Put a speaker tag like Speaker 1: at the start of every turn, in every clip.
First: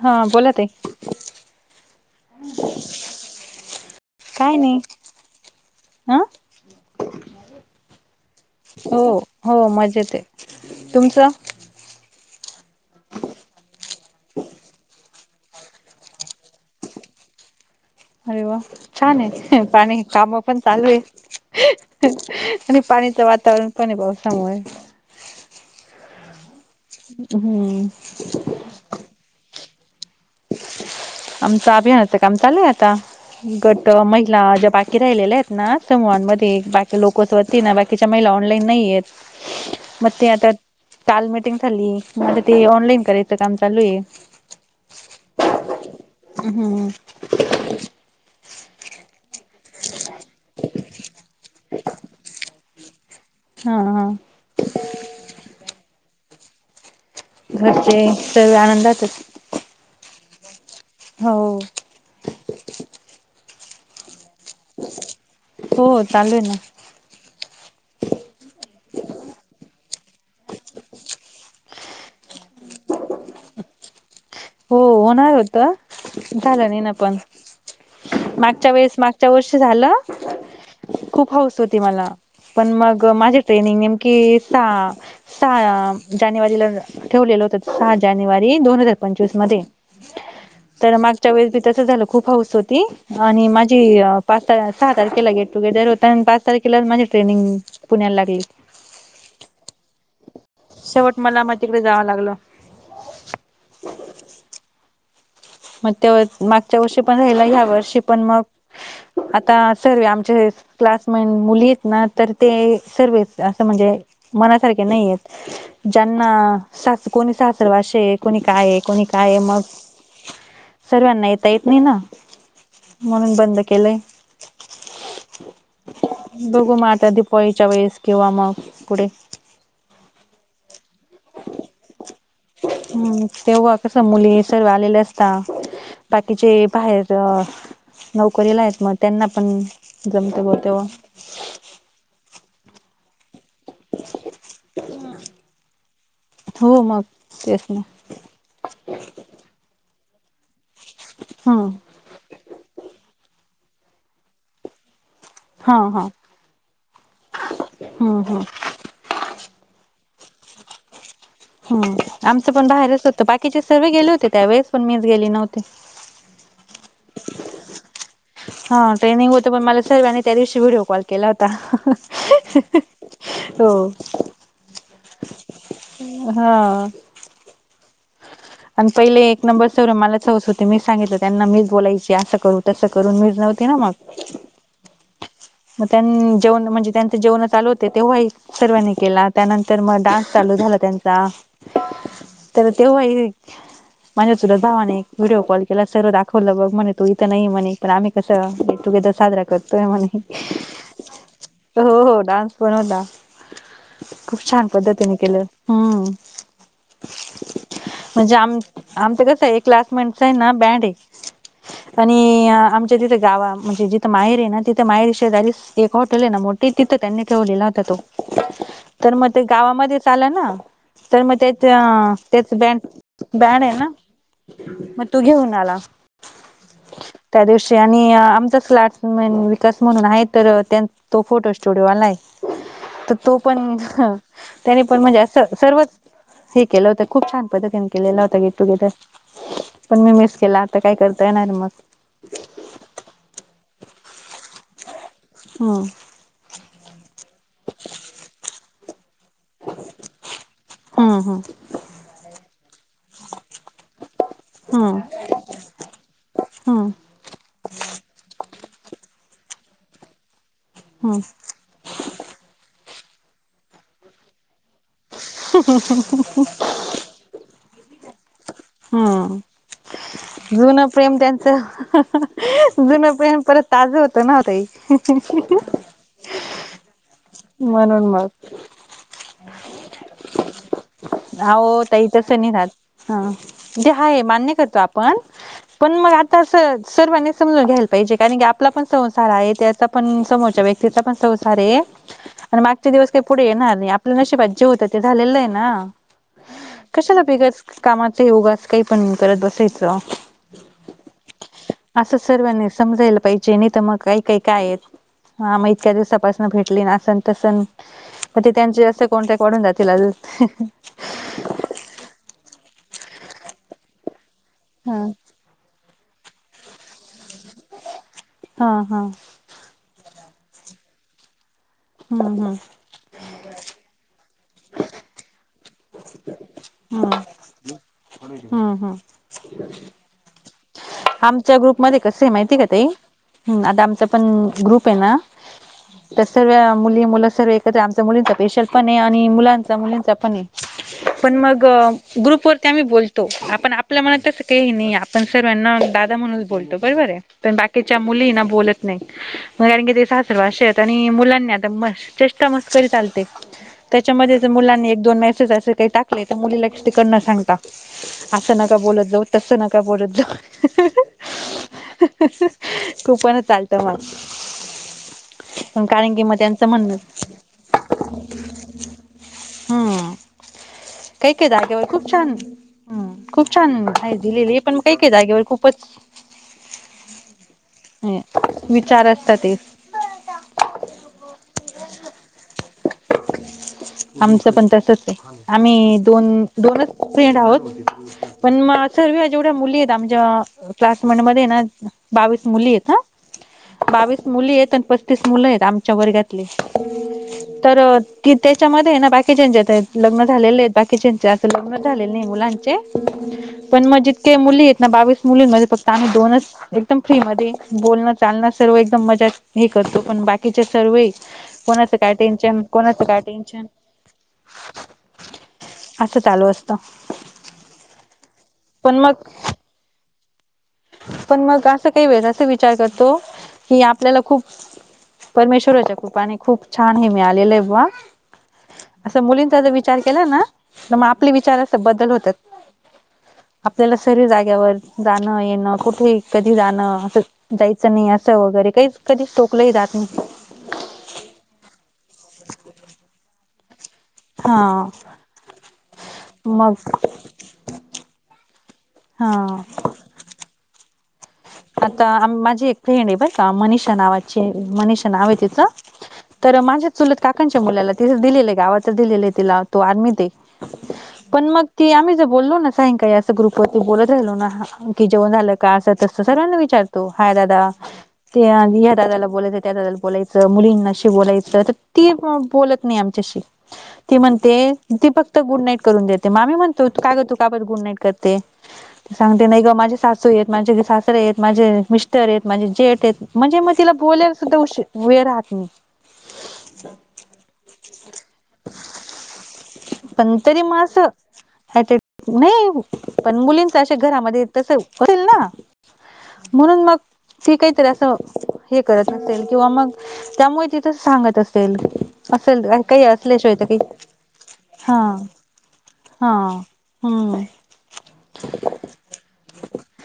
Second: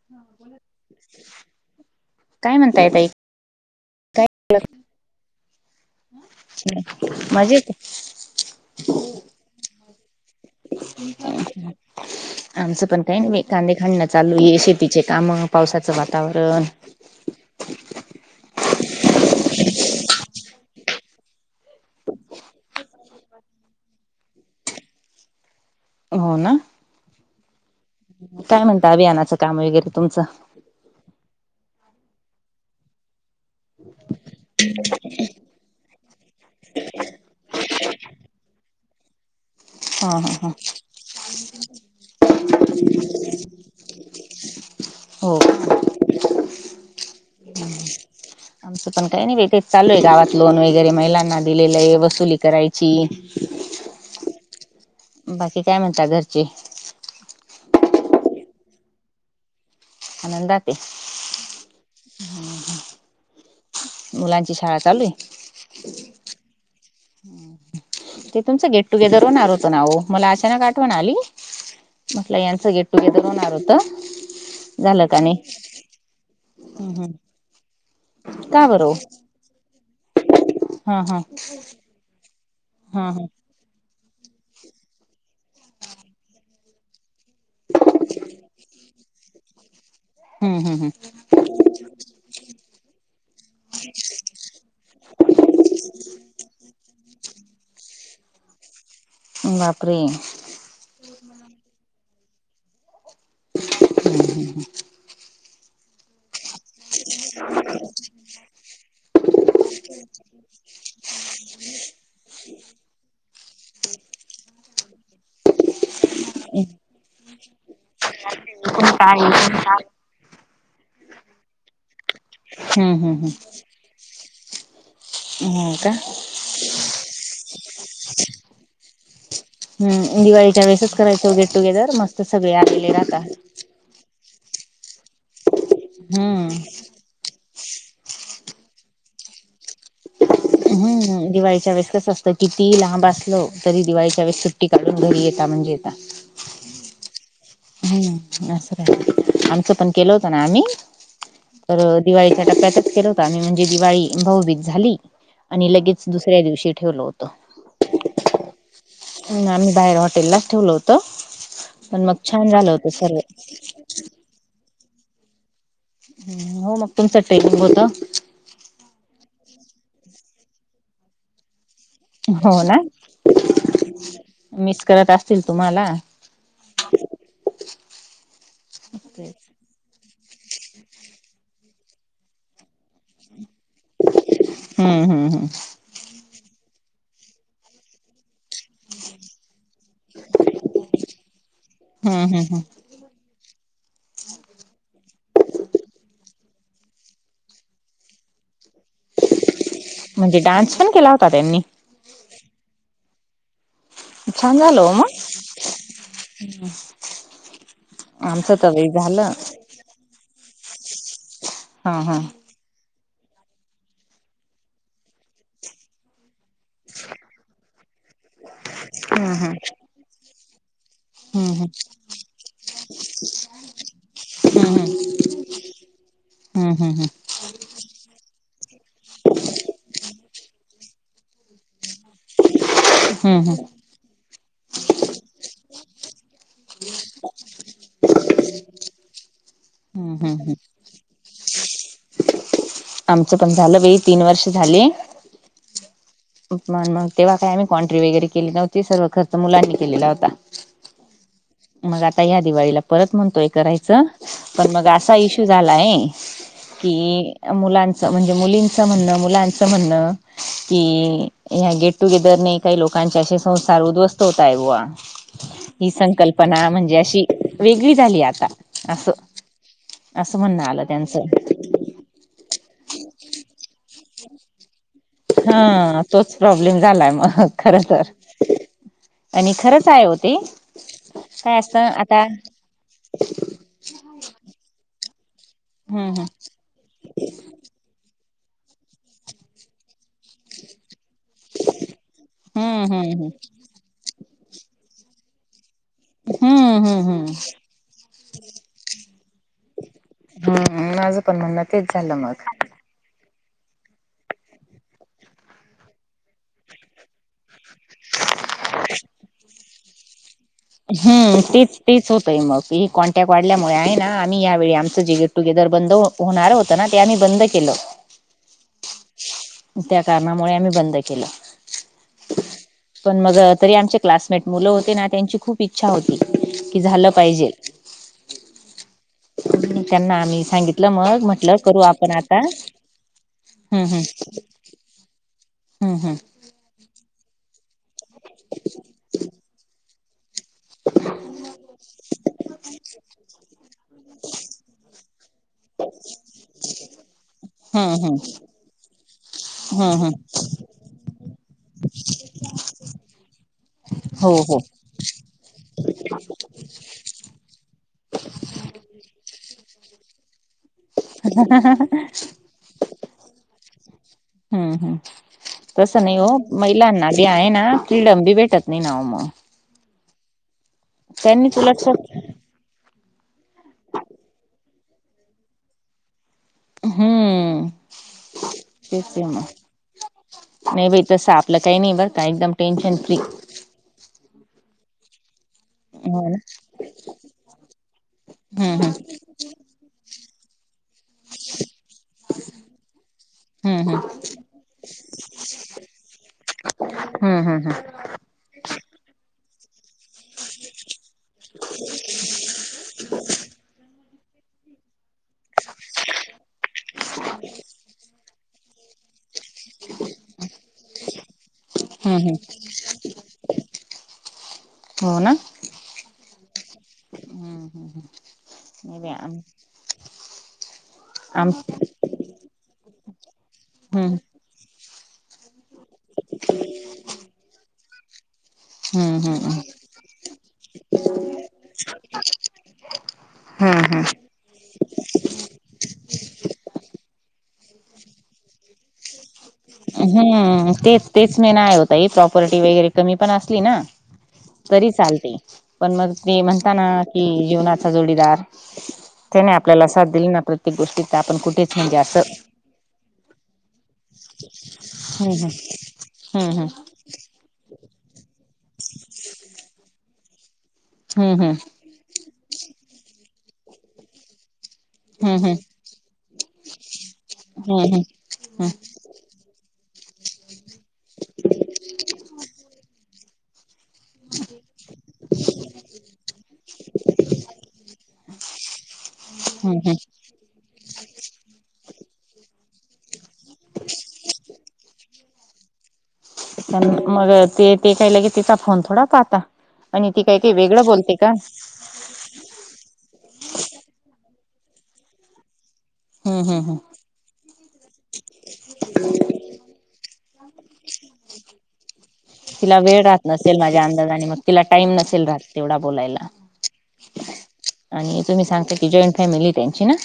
Speaker 1: हा, बोला ताई.
Speaker 2: काय म्हणताय ताई
Speaker 1: काय नाही. हं
Speaker 2: हम्, मजेत आहे.
Speaker 1: हो, हो मजेत आहे. तुमचं?
Speaker 2: आमचं पण, काही नाही बाई. कांदे काढणं चालू आहे, शेतीचे कामं, पावसाचं वातावरण.
Speaker 1: अरे वा! छान आहे. पाणी, काम पण चालू आहे. आणि पाणीचं वातावरण पण आहे पावसामुळे.
Speaker 2: हो, ना.
Speaker 1: हम्म.
Speaker 2: काय म्हणता अभियानाचं काम वगैरे तुमचं?
Speaker 1: आमचं अभियानाचं काम चालू आहे आता. गटं, महिला ज्या बाकी राहिलेल्या आहेत ना ते मॉनमध्ये एक बाकी लोकच होती ना बाकीच्या महिला, ऑनलाईन नाही आहेत.
Speaker 2: हा
Speaker 1: मग ते
Speaker 2: हा
Speaker 1: आता
Speaker 2: हा.
Speaker 1: काल मीटिंग झाली. मग आता ते, ऑनलाईन करायचं काम चालू आहे.
Speaker 2: हो.
Speaker 1: अ, हम.
Speaker 2: हम्. आमचं पण काय नाही बाई, तेच चालू आहे गावात. लोन वगैरे महिलांना दिलेलं आहे, वसुली करायची
Speaker 1: हा हा
Speaker 2: बाकी, काय म्हणतात घरचे?
Speaker 1: घरचे, सर्व आनंदातच.
Speaker 2: आनंदात आहे.
Speaker 1: हो.....
Speaker 2: मुलांची शाळा चालू हे?
Speaker 1: हो हो चालू हे ना.
Speaker 2: हम्. ते तुमचं गेट टुगेदर होणार होत नावो मला अचानक आठवण आली. म्हटलं यांचं गेट टुगेदर होणार होत.
Speaker 1: हो, होणार होतं, झालं नाही ना
Speaker 2: हम्म
Speaker 1: पण.
Speaker 2: हम्म का
Speaker 1: मागच्या
Speaker 2: बरं ओ
Speaker 1: वेळेस, मागच्या वर्षी झालं.
Speaker 2: हा हा
Speaker 1: खूप हौस होती मला, पण मग
Speaker 2: हा हा
Speaker 1: माझे ट्रेनिंग नेमकी सहा सहा जानेवारीला ठेवलेलं होत सहा जानेवारी दोन हजार पंचवीसमध्ये
Speaker 2: हम्म हम्म
Speaker 1: तर माझं च्या वेळेस बी तस झालं खूप हौस होती आणि माझी पात सहा तारखेला गेट टुगेदर होता आणि पा तारखीलान माझी ट्रेनिंग पुण्याला लागली.
Speaker 2: बापरे.
Speaker 1: शेवट मला मग तिकडे जावं लागलं.
Speaker 2: [inaudible]
Speaker 1: मग त्या वर् मागच्या वर्षी पण राहिलं ह्या वर्षी पण मग आता सर्वे आमचे हे क्लासमेंट मुली आहेत ना, तर ते सर्वेचं असं म्हणजे मनासारखे नाही येत. ज्यांना सासू कोणी सासरवासे कोणी काहे
Speaker 2: पण
Speaker 1: कोणी
Speaker 2: काय
Speaker 1: काहे मग सर्व्यांना येता येत नाही ना,
Speaker 2: हम्म हम्म
Speaker 1: म्हणून
Speaker 2: हम्म
Speaker 1: बंद केलंय.
Speaker 2: हो का
Speaker 1: बघू मग आता दीपवाळीच्या वेळेस किंवा मग पुढे
Speaker 2: हम्म, दिवाळीच्या वेळेसच करायचो गेट टुगेदर मस्
Speaker 1: हम्म, तेव्हा कसं मुली सर्व आलेले असता
Speaker 2: हम्म
Speaker 1: बाकीचे बाहेर तर नोकरीला आहेत, मग त्यांना पण जमतं बोल
Speaker 2: हम्म, दिवाळीच्या वेळेस कसं असतं, किती लांब असलो तरी दिवाळीच्या वेळेस सुट्टी काढून घरी येता म्हणजे येता.
Speaker 1: हो मग. तेच ना
Speaker 2: हम्म, असं राय आमचं पण केलं होतं ना आम्ही,
Speaker 1: हा
Speaker 2: तर दिवाळीच्या टप्प्यातच केलं होतं आम्ही, म्हणजे दिवाळी भाऊबीज झाली. आणि
Speaker 1: हा
Speaker 2: लगेच
Speaker 1: हा
Speaker 2: दुसऱ्या दिवशी ठेवलं होतं.
Speaker 1: हम्म, ह.
Speaker 2: उन, आम्ही बाहेर हॉटेललाच ठेवलं होतं.
Speaker 1: हम्म,
Speaker 2: पण मग छान
Speaker 1: आमचं पण
Speaker 2: झालं
Speaker 1: बाहेरच
Speaker 2: सर्व
Speaker 1: होतं, बाकीचे सर्वे गेले होते त्यावेेळेस, पण मीच गेली नव्हते.
Speaker 2: हम्म, हो मग तुमचं टयमिंग होतं.
Speaker 1: हा, ट्रेनिंग होतं, पण मला सर्वांनी त्या दिवशी व्हिडिओ कॉल केला होता.
Speaker 2: होत.
Speaker 1: हो.
Speaker 2: मिस करत असतील तुम्हाला.
Speaker 1: हा. आणि पहिले एक नंबर सर्व मलाच हौस होत तर मी सांगितलं त्यांना, मीच बोलायची असं करू, तसं करू, मीच नव्हती ना मग.
Speaker 2: हम्म, हम्म, ह.
Speaker 1: मग त्यांन जेवणं म्हणजे, त्यांच जेवणं चालू होते, तेव्हाही सर्वांनी केला. त्यानंतर मग डान्स चालू झाला त्यांचा.
Speaker 2: हम्म, हम्म, ह.
Speaker 1: तर तेव्हा ही माझ्या चुलत भावाने एक व्हिडिओ कॉल केला, सर्व दाखवलं, बघ म्हणे, तू इथं नाहीये म्हणे. तर आम्ही कसं गेट टुगेदर साजरा करतोय म्हणे.
Speaker 2: म्हणजे डान्स पण केला होता त्यांनी.
Speaker 1: हो, हो, डान्स पण होता, खूप छान
Speaker 2: झालं ओ
Speaker 1: पद्धतीने
Speaker 2: मग
Speaker 1: केलं, हम्म.
Speaker 2: [inaudible]
Speaker 1: म्हणजे,
Speaker 2: आमचं
Speaker 1: आम
Speaker 2: तर बाई
Speaker 1: आमतं
Speaker 2: झालं
Speaker 1: कतं एक क्लासमेटच आहे ना बँड आहे
Speaker 2: हा हा
Speaker 1: आणि आम तिथे गावा म्हणजे जिथे माहेर आहे ना तिथे माहेरी शेजारी एक हॉटेल आहे. ना मोठी तिथं त्यांनी ठेवलेला होता तो
Speaker 2: [inaudible]
Speaker 1: तर मग ते गावामध्येच आलं ना, तर मग
Speaker 2: हम्म
Speaker 1: त्याच्या तेच बँड बँड आहे ना
Speaker 2: हम्म
Speaker 1: मग तो घेऊन आला.
Speaker 2: हम्म हम्म हम्म
Speaker 1: त्या दिवशी आणि आमचाच क्लासमेंट विकास म्हणून आहे तर त्यां तो फोटो स्टुडिओवाला आहे. तर तो
Speaker 2: हम्म हम्म
Speaker 1: पण, त्याने पण म्हणजे अस सर्वच हे केलं होत. खूप छान पद्धतीन केलेल होत गेट टुगेदर पण मी
Speaker 2: हम्म
Speaker 1: मिस
Speaker 2: हम्म
Speaker 1: केला आता काय कर ता येणार मग
Speaker 2: आमचं पण झालं बाई तीन वर्ष झाले.
Speaker 1: ह
Speaker 2: म मग तेव्हा काय आम्ही क्वनट्री वगैरे केली नव्हती सर्व खर्च मुलांनी केलेला होता.
Speaker 1: हा हा...
Speaker 2: मग या दिवाळीला परत म्हणतोय करायचं. पण मग
Speaker 1: हम्म हम्म
Speaker 2: असा इश्यू झालाय.
Speaker 1: हम्म
Speaker 2: कि? मुलांचं म्हणजे मुलींचं म्हणणं मुलांचं म्हणणं
Speaker 1: हम्म
Speaker 2: कि. ह गेट टुगेदरने काही लोकांचे असे संसार उद्ध्वस्त होत आहे बुवा. ही संकल्पना म्हणजे अशी वेगळी झाली आता. असं
Speaker 1: हम्म,
Speaker 2: असं म्हणणं आलं
Speaker 1: जुन प्रेम त्यांचं. जुनं प्रेम परत ताज होतं ना ताई.
Speaker 2: हा तोच प्रॉब्लेम झालाय मग खर तर.
Speaker 1: म्हणून मग
Speaker 2: आणि खरंच आहेहो ते. काय असतं
Speaker 1: अहो ताई
Speaker 2: आता
Speaker 1: तसं नाही राहत. हा तेे हाय मान्य करतो आपण पण मग
Speaker 2: हम्म
Speaker 1: आता अस सर्वांनी समजून घ्यायला. जे कारण की आपला पण संसार आहे त्याचा पण समोरच्या व्यक्तीचा. तिथं पण संसार हाय आणि मागचे
Speaker 2: हम्म
Speaker 1: दिवस
Speaker 2: हम्म
Speaker 1: काही पुढे येणार नाही. नशिबातजे होत ते झालेलं आहे ना
Speaker 2: हम्म हम्म
Speaker 1: कशाला
Speaker 2: हम्म
Speaker 1: बेगत. कामाचा युगात काय पण करत बसायचं.
Speaker 2: हम माझं पण म्हणणं तेच झालं मग.
Speaker 1: समजेल मग [unintelligible] मते काय काय आहेत. हा, आम्ही इतक्या दिवसापासून भेटली असं नाही तसं. मग ते त्यांचे असं कॉन्ट्रॅक्ट वाढून जातील अजुन.
Speaker 2: ह तेच तेच होतय मग ही कॉन्टॅक्ट वाढल्यामुळे आहे ना आम्ही यावेेळी
Speaker 1: हा
Speaker 2: आमचं. टुगेदर बंद होणार होत ना ते आम्ही बंद केलं.
Speaker 1: हा हा...
Speaker 2: त्या कारणामुळे आम्ही बंद केलं.
Speaker 1: हम् हम्
Speaker 2: पण मग तरी आमचे क्लासमेट मुलं होते ना त्यांची खूप, इच्छा होती की झालं
Speaker 1: हम्म
Speaker 2: पाहिजे.
Speaker 1: हम्म हम्म
Speaker 2: त्यांना आम्ही सांगित.
Speaker 1: आमच्या ग्रुपमध्ये कस आहे माहिती आहे का ताई आता आमचा पण ग्रुप आहे ना,
Speaker 2: हम् हम्...
Speaker 1: सगळे मुली मुलं सर्व एकत्र आमच्या मुलींचा पेशल पण आहे आणि मुलांचा मुलींचा पण आहे. पण मग ग्रुप वरती, ते आम्ही बोलतो. आपण आपल्या मनात तसं काही नाही, आपण सर्वांना दादा म्हणूनच बोलतो बरोबर आहे. पण
Speaker 2: हम्म
Speaker 1: बाकीच्या
Speaker 2: हम्म हम्म
Speaker 1: मुलीनां बोलत नाही मगं कारण की
Speaker 2: हम्म
Speaker 1: ते
Speaker 2: हम्म
Speaker 1: सासर वासी असे. आणि मुलांनी आता. चेष्टा मस्करी चालते.
Speaker 2: हो
Speaker 1: त्याच्यामध्ये तर्
Speaker 2: हो
Speaker 1: मुलांनी एक दोन मेसेज असे काही टाक. तर मुलीला तिकड नं सांगता असं नका बोलत जाऊ तसं नका बोलत जाऊ.. हं-हं [inaudible] हं- हं खूपण चालतं मग.
Speaker 2: हम्मं- हम्
Speaker 1: पण
Speaker 2: तसं
Speaker 1: कारण
Speaker 2: नाही
Speaker 1: की
Speaker 2: हो
Speaker 1: मग त्यांचं म्हणणं
Speaker 2: महिलांना बी आहे नां फ्रीडम बी भेटत नाही नावं मग.
Speaker 1: [inaudible] कायं- कायं
Speaker 2: त्यांनीच
Speaker 1: जागे वर
Speaker 2: उलट
Speaker 1: खूप छान. ! हमं खूप छान! आहे दिलेली पण काही काय? जागेवर खूपच.
Speaker 2: हम्मं [unintelligible]
Speaker 1: विचार
Speaker 2: तेच
Speaker 1: असतात
Speaker 2: नां.
Speaker 1: ते
Speaker 2: नाही बाई तसं, आपलं काही नाही बरं कां? एकदम टेन्शन फ्री.
Speaker 1: आमचं पण तसचं आहे. आम्हीं
Speaker 2: हो ना
Speaker 1: दोन- दोनचं फ्रेंड आहोत पणं मग
Speaker 2: हम्म
Speaker 1: सगळ्या जेवढ्या मुली आहेत आमच्या. क्लासमेट मध्ये हाय नां बावीस मुली आहेत. आं
Speaker 2: हम्म हम्म
Speaker 1: बावीस मुली आणि पस्तीस. पस्तीस मुलं आहेत. आमच्या वर्गातले
Speaker 2: हम्म हम्म
Speaker 1: तर्. कि त्याच्यामध्ये नां बाकीच्यात लग्न झालेले आहेत. बाकीच्याचे अस लग्नचं झालेले नाही मुलांचे पण मगं जितके मुली आहेत नां बावीस. मुलींमध्ये [inaudible] फक्त आणि दोनचं एकदम फ्रीं मध्ये बोलणं, चालणं सर्व एकदमं मजेत. हे करतो [unintelligible] पण बाकीचें सर्व आहेत. कोणाच
Speaker 2: हम्म
Speaker 1: कायं?
Speaker 2: हम्म हम्म
Speaker 1: टेन्शन- कोणाच कायं? टेन्शन.
Speaker 2: हो ना
Speaker 1: [unintelligible] असं चालू असतं.
Speaker 2: हम्म हम्म
Speaker 1: पण
Speaker 2: नाही बाई आम
Speaker 1: मगं पण
Speaker 2: आम
Speaker 1: मगं असं काही वेळे असा विचार करतो. कीं
Speaker 2: हम्म
Speaker 1: आपल्याला खूपं. परमेश्वराच्या कृपाने खूपं छान! हे मिळालेलं आहें बुवा.
Speaker 2: हम्म
Speaker 1: असं मुलींचा
Speaker 2: हम्म
Speaker 1: जर् विचार केला नां [inaudible] तर् मग आपले विचार असं बदल होतात. आपल्याला
Speaker 2: हम्म
Speaker 1: सर्री जाग्या वर्षे. नाही नां कुठे जाणं, येणं, कुठे, कधी, जाणं असं जायचं नाही असं वगैरे काहीचं. कधी [inaudible] तोकलाही जां
Speaker 2: हं तेच- तेचं मेन आहे, हों ताई प्रॉपर्टी वगैरे कमी पणं असली नां
Speaker 1: हा
Speaker 2: तरी चालते पणं मग ते म्हणता
Speaker 1: मग
Speaker 2: नां कि जीवनाचा जोडीदार्.
Speaker 1: हा
Speaker 2: त्याने आपल्याला साथ दिली नां प्रत्येक गोष्टी.
Speaker 1: आतां माझी एक फ्रेंड आहे बर् कां मनीषा नावाची. जे मनीषा नावं आहे.
Speaker 2: हम्म
Speaker 1: तिच तर
Speaker 2: हम्म
Speaker 1: माझ्या. चुलत काकांच्या मुलाला तिथचं दिलेलं आहे. गावाच दिलेलं तिला [inaudible] तो आर्मीत आहे
Speaker 2: हम्म हम्म
Speaker 1: पण मगं. ते आम्ही जर् बोललो नां सायंकाळी असं ग्रुपवरती बोलत राहिलो नां की जेवण
Speaker 2: हम्म
Speaker 1: झालं
Speaker 2: हम्म
Speaker 1: का? असं तसं. सर्वांना विचारतो हाय दादा
Speaker 2: हम्म हम्म हम्म
Speaker 1: ते ह्या दादाला, बोलायचं त्या दादाला बोलायचं मुली. अशी बोलायच ती अं बोलत नाही आमच्याशी. ती म्हणते ती फक्तं गुड नाईट करून देते. मग आम्ही म्हणतो का गं का बर तु का भर् गुड नाईट करते? तेंअ सांगते नाही गं
Speaker 2: हम्म
Speaker 1: माझे
Speaker 2: हम्म
Speaker 1: सासू आहेत. माझे सास. सासरे, माझे मिस्टर आहेत. माझे जेठ् आहेत. म्हणजे मग तिला बोलायला सुद्धा वेळ राहत नाही.
Speaker 2: [inaudible] मगं ते- ते काई लगी तिचा फोन थोडा पाहतात. आणि ती काय- काई वेगळे बोलते का? [inaudible]
Speaker 1: नाहीं पण मुलींच [unintelligible] अशेल घरामध्ये तसं होईल, नां
Speaker 2: हम्म हम्म हम्म
Speaker 1: म्हणून मगं. ती काहीतरी असं हे करत, असेल किंवा मगं त्यामुळे ती तसं सांगत असेल. असेल
Speaker 2: तिला वेळ
Speaker 1: काही
Speaker 2: राहत
Speaker 1: असल्याशिवाय
Speaker 2: नसेल
Speaker 1: तर् काही
Speaker 2: माझ्या अंदाजाने मग तिला टाइम
Speaker 1: हां-
Speaker 2: नसेल राहत तेवढा बोलायला.
Speaker 1: हां. हंम
Speaker 2: आणि तुम्ही सांगता की जॉईंट फॅमिली त्यांची ना.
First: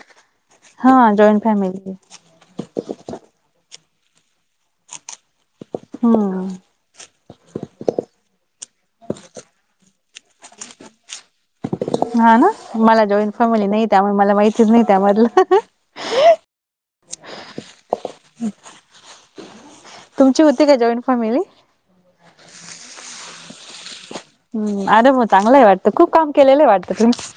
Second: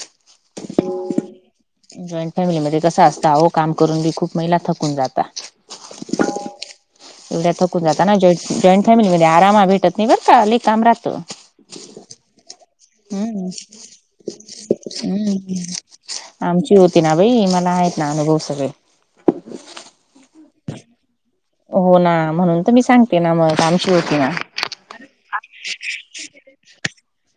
Speaker 1: हा जॉईंट फॅमिली.
Speaker 2: जॉईंट फॅमिलीमध्ये कसं असतं आहो काम करून पण खूप महिला थकून जातात.
Speaker 1: हम
Speaker 2: एवढ्या थकून जाता ना जॉ जॉईंट फॅमिलीमध्ये आराम भेटत नाही बर का लय काम राहतं.
Speaker 1: हा ना मला जॉईन
Speaker 2: हम्म
Speaker 1: फॅमिली नाही त्यामुळे मला माहितीच नाही
Speaker 2: हम्म
Speaker 1: त्यामधलं.
Speaker 2: आमची होती ना बाई मला आहेत ना अनुभव सगळे
Speaker 1: तुमची होती का जॉईंट फॉॅमिली?
Speaker 2: हो ना म्हणून तर मी सांगते ना मग आमची होती ना
Speaker 1: हंम अरे मग चांगला आहे वाटतं खूप काम केलेलं आहे वाटतं तुम्ही.